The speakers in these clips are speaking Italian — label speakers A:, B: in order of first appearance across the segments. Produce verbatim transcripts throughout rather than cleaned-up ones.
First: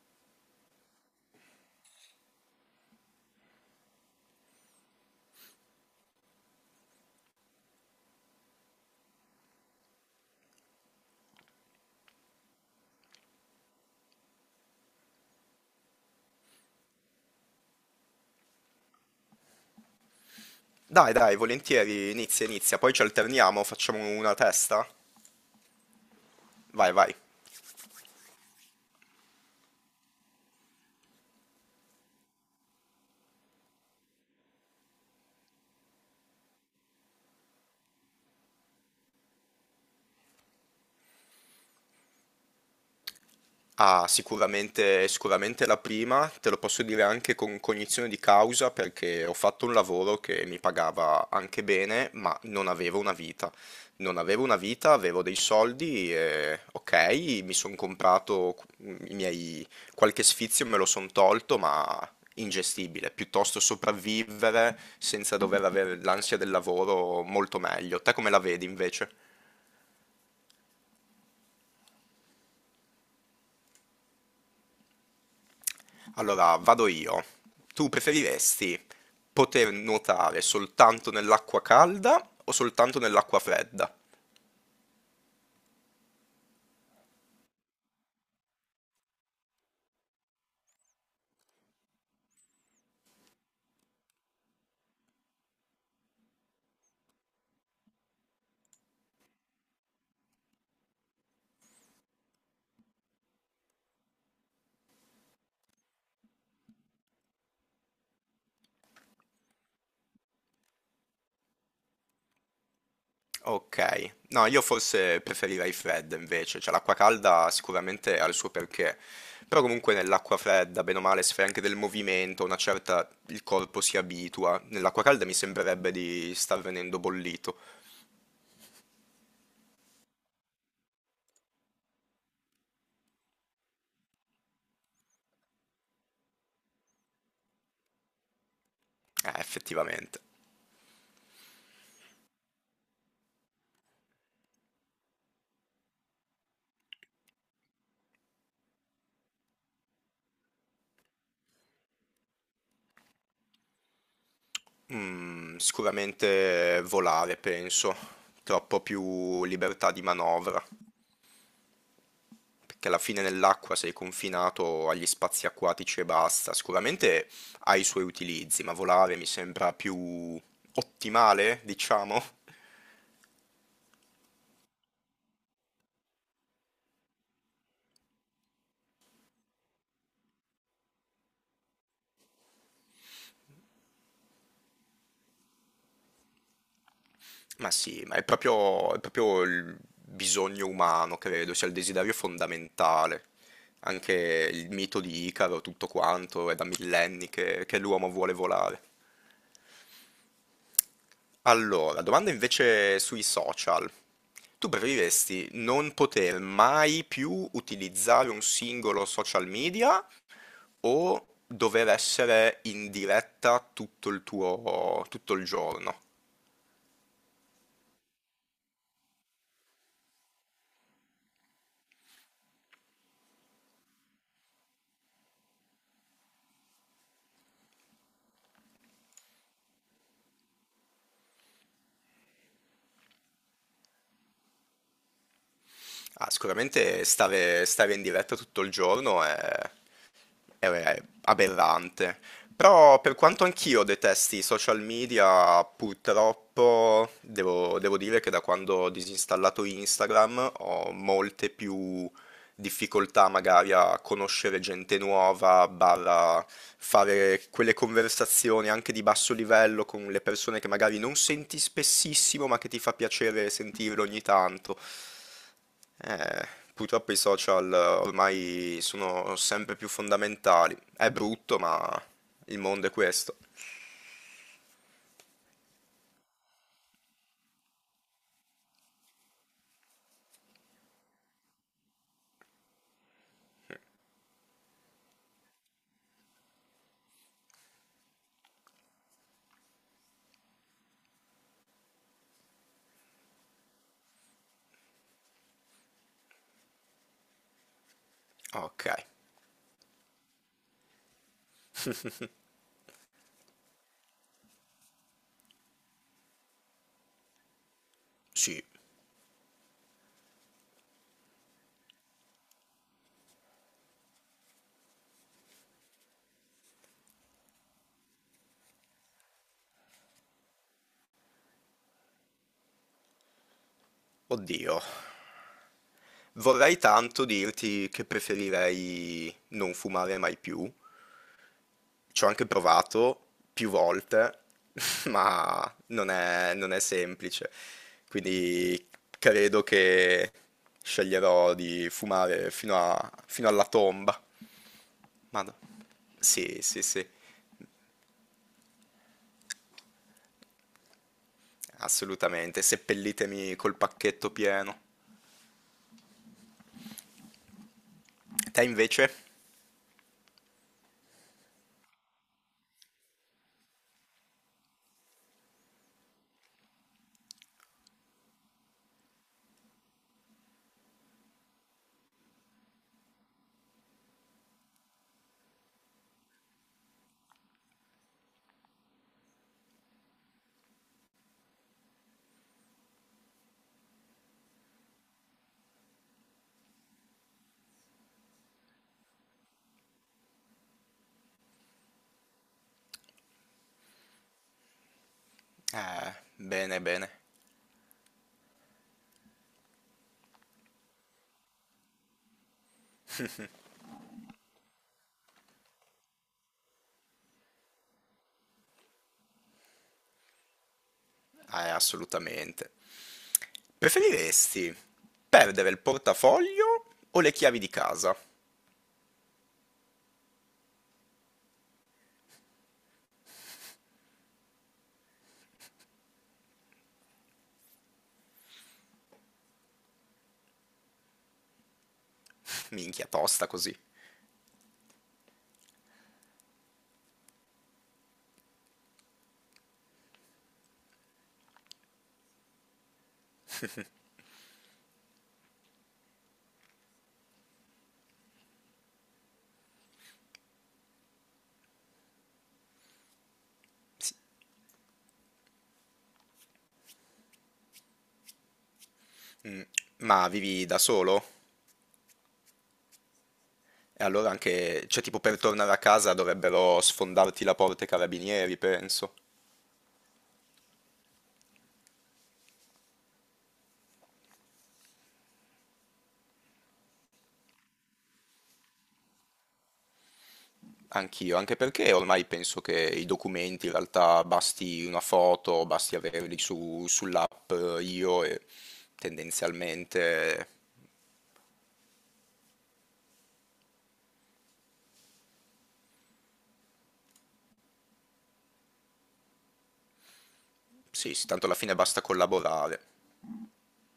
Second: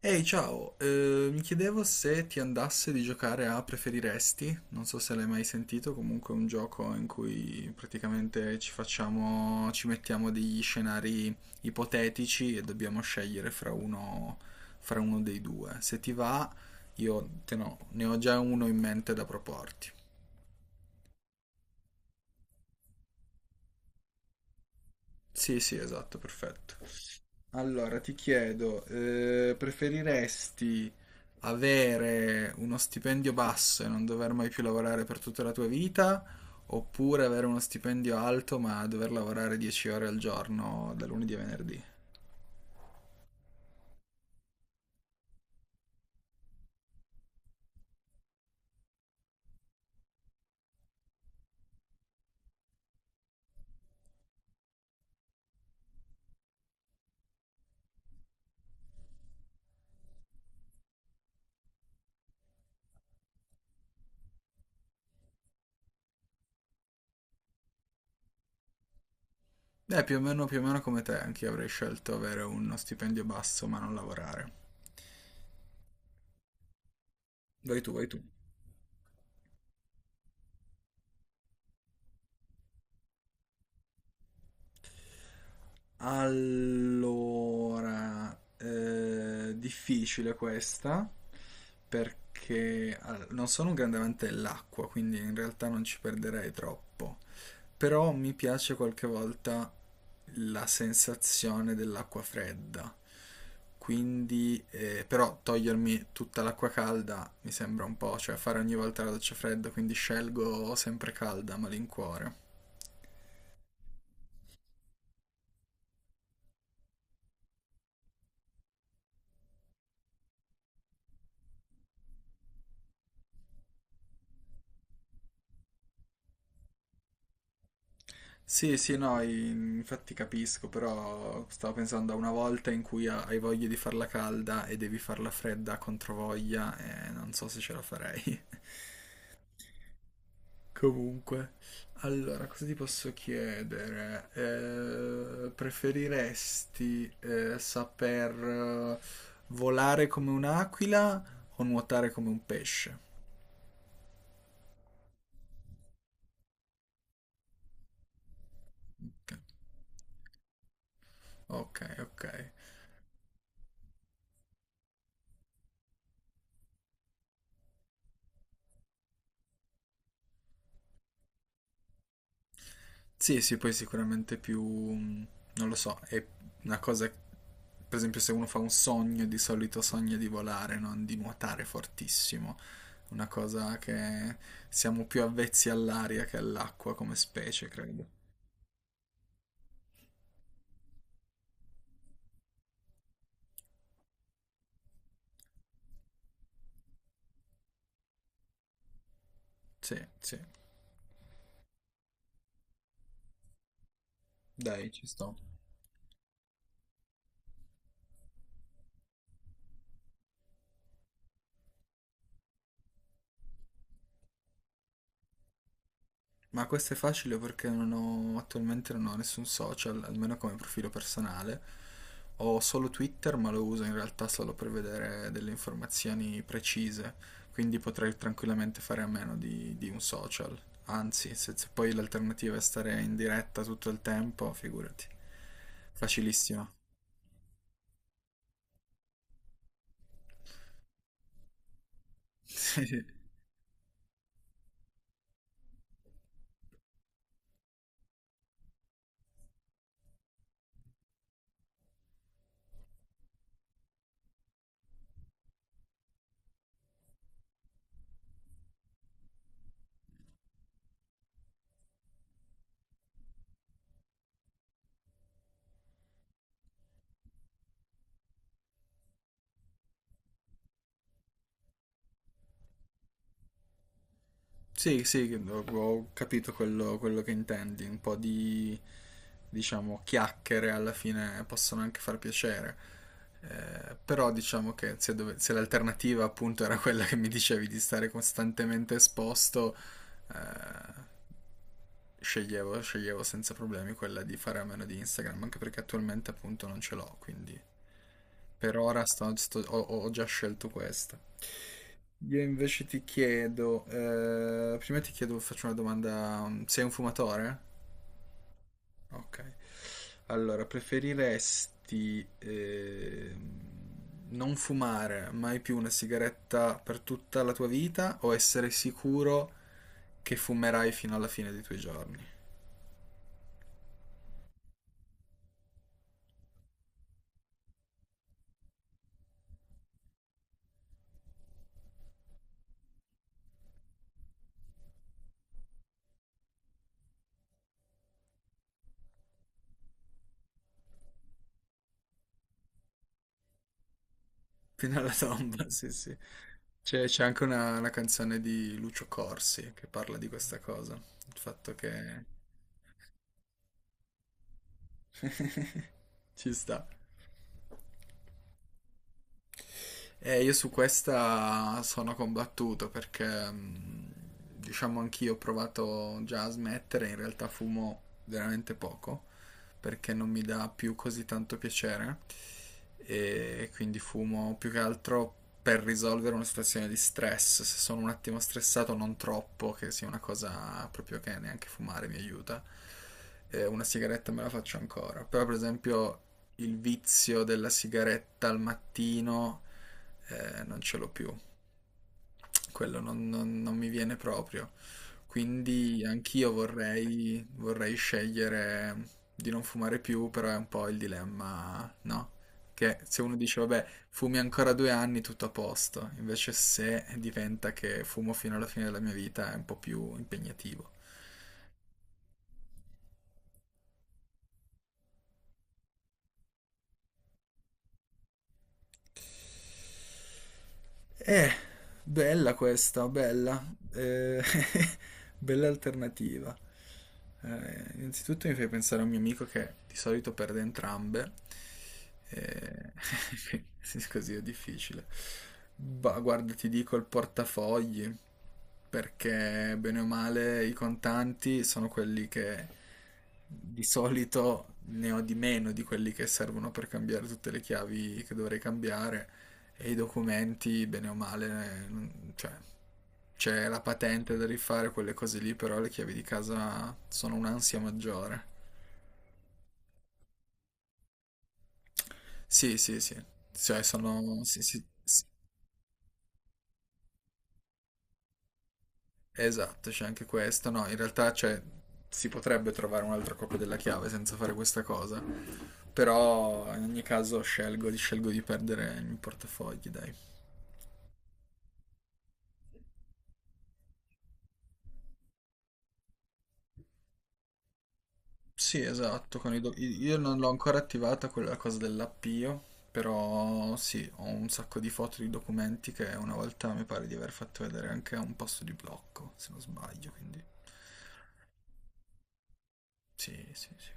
A: Ehi, ciao, eh, mi chiedevo se ti andasse di giocare a Preferiresti, non so se l'hai mai sentito, comunque è un gioco in cui praticamente ci facciamo, ci mettiamo degli scenari ipotetici e dobbiamo scegliere fra uno, fra uno dei due. Se ti va, io te no, ne ho già uno in mente da proporti.
B: Dai, dai, volentieri, inizia, inizia, poi ci alterniamo, facciamo una testa.
A: Sì, sì, esatto, perfetto.
B: Vai, vai.
A: Allora, ti chiedo, eh, preferiresti avere uno stipendio basso e non dover mai più lavorare per tutta la tua vita, oppure avere uno stipendio alto ma dover lavorare dieci ore al giorno da lunedì a venerdì?
B: Ah, sicuramente, sicuramente la prima, te lo posso dire anche con cognizione di causa perché ho fatto un lavoro che mi pagava anche bene, ma non avevo una vita. Non avevo una vita, avevo dei soldi e ok, mi sono comprato qu- i miei qualche sfizio me lo sono tolto, ma ingestibile, piuttosto sopravvivere senza dover avere l'ansia del lavoro molto meglio. Te come la vedi invece?
A: Eh, più o meno, più o meno come te, anche io avrei scelto avere uno stipendio basso ma non lavorare.
B: Allora, vado io.
A: Vai
B: Tu
A: tu, vai tu.
B: preferiresti poter nuotare soltanto nell'acqua calda o soltanto nell'acqua fredda?
A: Allora, eh, difficile questa perché all- non sono un grande amante dell'acqua, quindi in realtà non ci perderei troppo. Però mi piace qualche volta la sensazione dell'acqua fredda. Quindi, eh, però togliermi tutta l'acqua calda mi sembra un po', cioè fare ogni volta la doccia fredda, quindi scelgo sempre calda a malincuore.
B: Ok, no, io forse preferirei fredda invece, cioè l'acqua calda sicuramente ha il suo perché, però comunque nell'acqua fredda, bene o male, se fai anche del movimento, una certa, il corpo si abitua, nell'acqua calda mi sembrerebbe di star venendo bollito.
A: Sì, sì, no, in- infatti capisco, però stavo pensando a una volta in cui ha- hai voglia di farla calda e devi farla fredda contro voglia, e non so se ce la farei.
B: Eh, effettivamente.
A: Comunque, allora, cosa ti posso chiedere? Eh, preferiresti eh, saper eh, volare come un'aquila o nuotare come un pesce?
B: Mm, sicuramente volare, penso, troppo più libertà di manovra.
A: Ok, ok. Ok.
B: Perché alla fine nell'acqua sei confinato agli spazi acquatici e basta. Sicuramente ha i suoi utilizzi, ma volare mi sembra più ottimale, diciamo.
A: Sì, sì, poi sicuramente più, mh, non lo so, è una cosa, per esempio se uno fa un sogno, di solito sogna di volare, non di nuotare fortissimo, una cosa che siamo più avvezzi all'aria che all'acqua come specie,
B: Ma sì,
A: credo.
B: ma è proprio, è proprio il bisogno umano, credo, sia il desiderio fondamentale. Anche il mito di Icaro, tutto quanto, è da millenni che che l'uomo vuole volare.
A: Sì, sì,
B: Allora, domanda invece sui social. Tu
A: dai, ci sto.
B: preferiresti non poter mai più utilizzare un singolo social media o dover essere in diretta tutto il tuo, tutto il giorno?
A: Ma questo è facile perché non ho, attualmente non ho nessun social, almeno come profilo personale. Ho solo Twitter, ma lo uso in realtà solo per vedere delle informazioni precise, quindi potrei tranquillamente fare a meno di, di un social. Anzi, se, se poi l'alternativa è stare in diretta tutto il tempo, figurati.
B: Ah,
A: Facilissima.
B: sicuramente stare, stare in diretta tutto il giorno è è, è aberrante. Però per quanto anch'io detesti i social media, purtroppo devo, devo dire che da quando ho disinstallato Instagram ho molte più difficoltà magari a conoscere gente nuova, barra fare quelle conversazioni anche di basso livello con le persone che magari non senti spessissimo, ma che ti fa piacere sentirle ogni tanto. Eh, Purtroppo i social ormai sono sempre più fondamentali. È brutto, ma il mondo è questo.
A: Sì, sì, ho ho capito quello, quello che intendi, un po' di, diciamo, chiacchiere alla fine possono anche far piacere. Eh, però diciamo che se, dove- se l'alternativa appunto era quella che mi dicevi di stare costantemente esposto, eh, sceglievo, sceglievo senza problemi quella di fare a meno di Instagram, anche perché attualmente appunto non ce l'ho, quindi per
B: Ok,
A: ora sto- sto- ho, ho già scelto questa. Io invece ti chiedo, eh, prima ti chiedo, faccio una domanda, mm, sei un fumatore?
B: sì,
A: Ok. Allora, preferiresti eh, non fumare mai più una sigaretta per tutta la tua vita o essere sicuro che fumerai fino alla fine dei tuoi giorni?
B: oddio. Vorrei tanto dirti che preferirei non fumare mai più, ci ho anche provato più volte, ma non è, non è semplice. Quindi credo che sceglierò di fumare fino a- fino alla tomba.
A: Fino alla
B: Madò.
A: tomba, sì, sì.
B: Sì, sì,
A: C'è
B: sì,
A: c'è anche una, una canzone di Lucio Corsi che parla di questa cosa, il fatto che
B: assolutamente. Seppellitemi col pacchetto pieno.
A: ci sta.
B: Te invece?
A: Eh, io su questa sono combattuto perché, mh, diciamo, anch'io ho provato già a smettere, in realtà fumo veramente poco perché non mi dà più così tanto piacere e quindi fumo più che altro per risolvere una situazione di stress, se sono un attimo stressato non troppo, che sia una cosa proprio che neanche fumare mi aiuta. Eh, una sigaretta me la faccio ancora, però per esempio il vizio della sigaretta al mattino eh, non ce l'ho più, quello non, non- non mi viene proprio. Quindi
B: Eh,
A: anch'io
B: bene, bene.
A: vorrei, vorrei scegliere di non fumare più, però è un po' il dilemma, no? Che se uno dice, vabbè, fumi ancora due anni, tutto a posto, invece se diventa che fumo fino alla fine della mia vita è un po' più impegnativo.
B: Eh, assolutamente. Preferiresti perdere il portafoglio o le chiavi di casa?
A: Eh, bella questa, bella. Eh, bella alternativa. Eh, innanzitutto mi fai pensare a un mio amico che di solito perde entrambe. Eh,
B: Minchia, tosta così.
A: sì, così è difficile. Ma guarda, ti dico il portafogli, perché bene o male i contanti sono quelli che di solito ne ho di meno di quelli che servono per cambiare tutte le chiavi che dovrei cambiare e i documenti, bene o male, eh, non- cioè, c'è la patente da rifare, quelle cose lì, però le chiavi di casa sono un'ansia maggiore.
B: Mm, ma vivi da solo?
A: Sì, sì, sì, cioè
B: E allora
A: sono... Sì, sì,
B: anche, cioè tipo
A: sì.
B: per tornare a casa dovrebbero sfondarti la porta i carabinieri, penso.
A: Esatto, c'è anche questo. No, in realtà cioè, si potrebbe trovare un'altra copia della chiave senza fare questa cosa, però in ogni caso scelgo, scelgo di perdere i miei portafogli, dai.
B: Anch'io, anche perché ormai penso che i documenti in realtà basti una foto, basti averli su- sull'app eh, io e
A: Sì, esatto, con i do- i- io non l'ho
B: tendenzialmente
A: ancora attivata quella cosa dell'appio, però sì, ho un sacco di foto di documenti che una volta mi pare di aver fatto vedere anche a un posto di blocco, se non sbaglio, quindi
B: sì, sì, tanto alla fine basta collaborare.
A: sì, sì, sì.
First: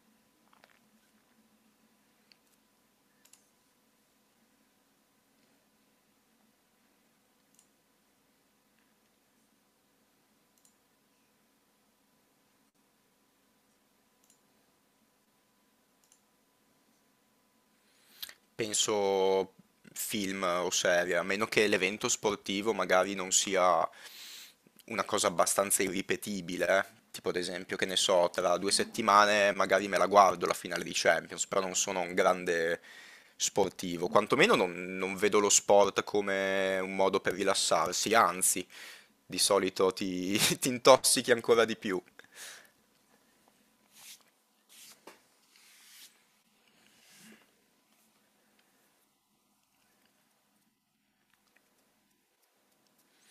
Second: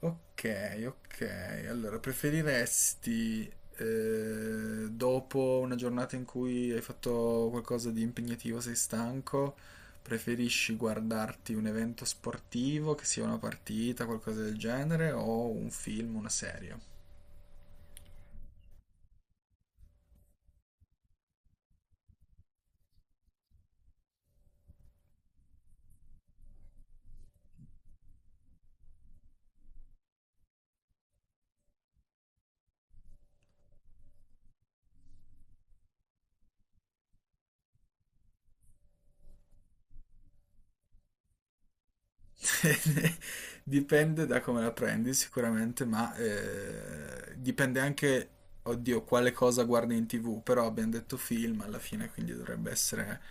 A: Ok, ok. Allora, preferiresti eh, dopo una giornata in cui hai fatto qualcosa di impegnativo, sei stanco, preferisci guardarti un evento sportivo, che sia una partita, qualcosa del genere, o un film, una serie?
B: Penso film o serie, a meno che l'evento sportivo magari non sia una cosa abbastanza irripetibile, eh. Tipo ad esempio, che ne so, tra due settimane magari me la guardo la finale di Champions, però non sono un grande sportivo, quantomeno non, non vedo lo sport come un modo per rilassarsi, anzi, di solito ti, ti intossichi ancora di più.
A: Dipende da come la prendi sicuramente, ma eh, dipende anche, oddio, quale cosa guardi in T V, però abbiamo detto film alla fine, quindi dovrebbe essere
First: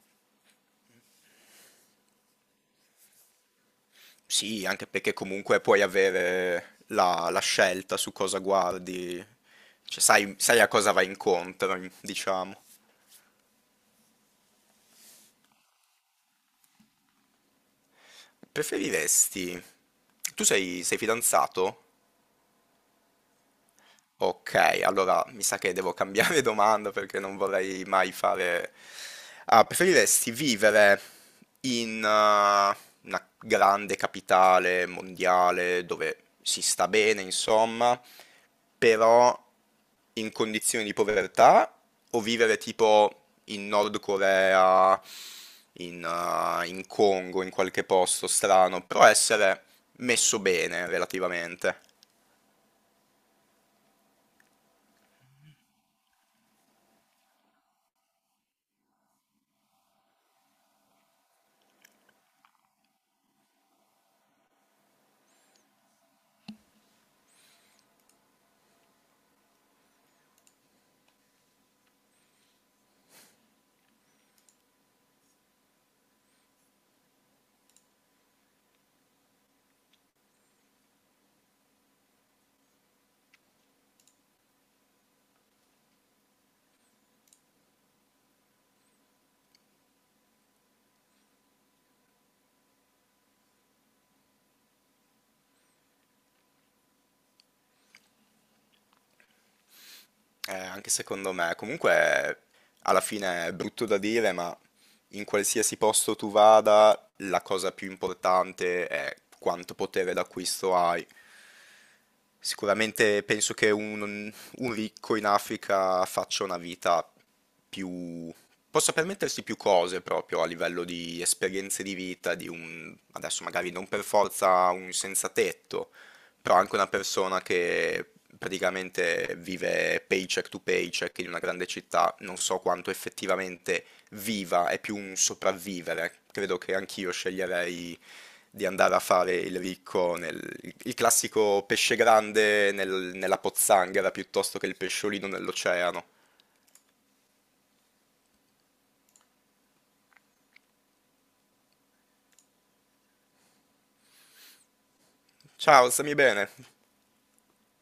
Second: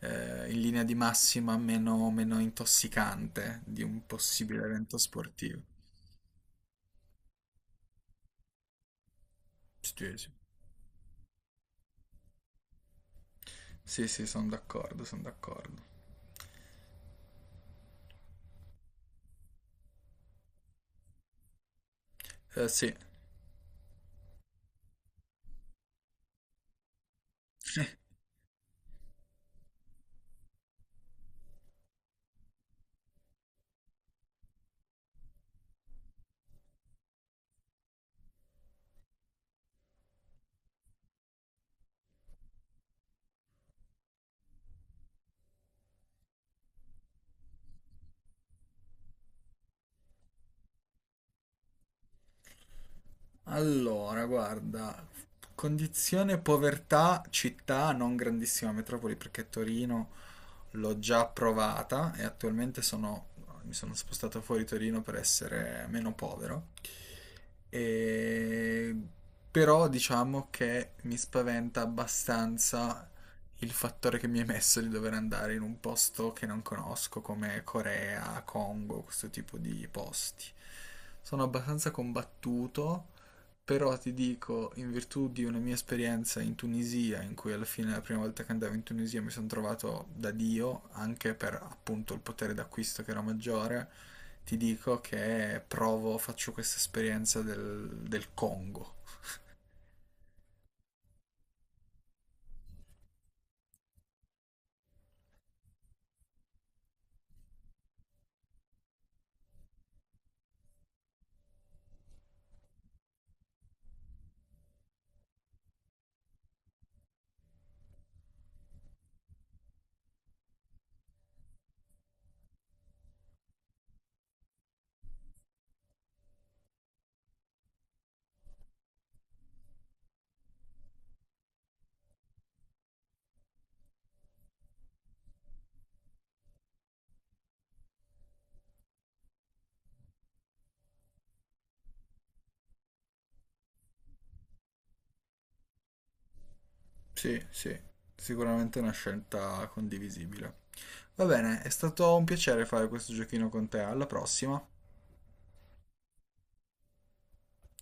A: eh, in linea di massima meno, meno intossicante di un possibile
B: Sì, anche
A: evento
B: perché comunque
A: sportivo.
B: puoi avere la, la scelta su cosa guardi, cioè
A: Sì,
B: sai, sai a cosa vai incontro, diciamo.
A: sì, sì, sono d'accordo, sono d'accordo.
B: Preferiresti... Tu sei, sei fidanzato?
A: Eh, sì.
B: Ok, allora mi sa che devo cambiare domanda perché non vorrei mai fare... Ah, preferiresti vivere in eh, una grande capitale mondiale dove si sta bene, insomma, però in condizioni di povertà o vivere tipo in Nord Corea, in, eh, in Congo, in qualche posto strano, però essere messo bene relativamente?
A: Allora, guarda, condizione povertà, città, non grandissima metropoli perché Torino l'ho già provata e attualmente sono, mi sono spostato fuori Torino per essere meno povero. E... Però diciamo che mi spaventa abbastanza il fattore che mi è messo di dover andare in un posto che non conosco, come Corea, Congo, questo tipo di posti. Sono abbastanza combattuto però ti dico, in virtù di una mia esperienza in Tunisia, in cui alla fine la prima volta che andavo in Tunisia mi sono trovato da Dio, anche per appunto il potere d'acquisto che era maggiore, ti dico che provo, faccio questa esperienza del, del Congo.
B: Eh, anche secondo me, comunque alla fine è brutto da dire, ma in qualsiasi posto tu vada, la cosa più importante è quanto potere d'acquisto hai. Sicuramente penso che un, un ricco in Africa faccia una vita più... possa permettersi più cose proprio a livello di esperienze di vita, di un... adesso magari non per forza un senza tetto, però anche una persona che praticamente vive paycheck to paycheck in una grande città, non so quanto effettivamente viva, è più un sopravvivere. Credo che anch'io sceglierei di andare a fare il ricco, nel, il classico pesce grande nel- nella pozzanghera piuttosto che il pesciolino nell'oceano.
A: Sì, sì, sicuramente è una scelta condivisibile. Va bene, è stato un piacere fare questo giochino con te, alla prossima.
B: Ciao, stammi bene?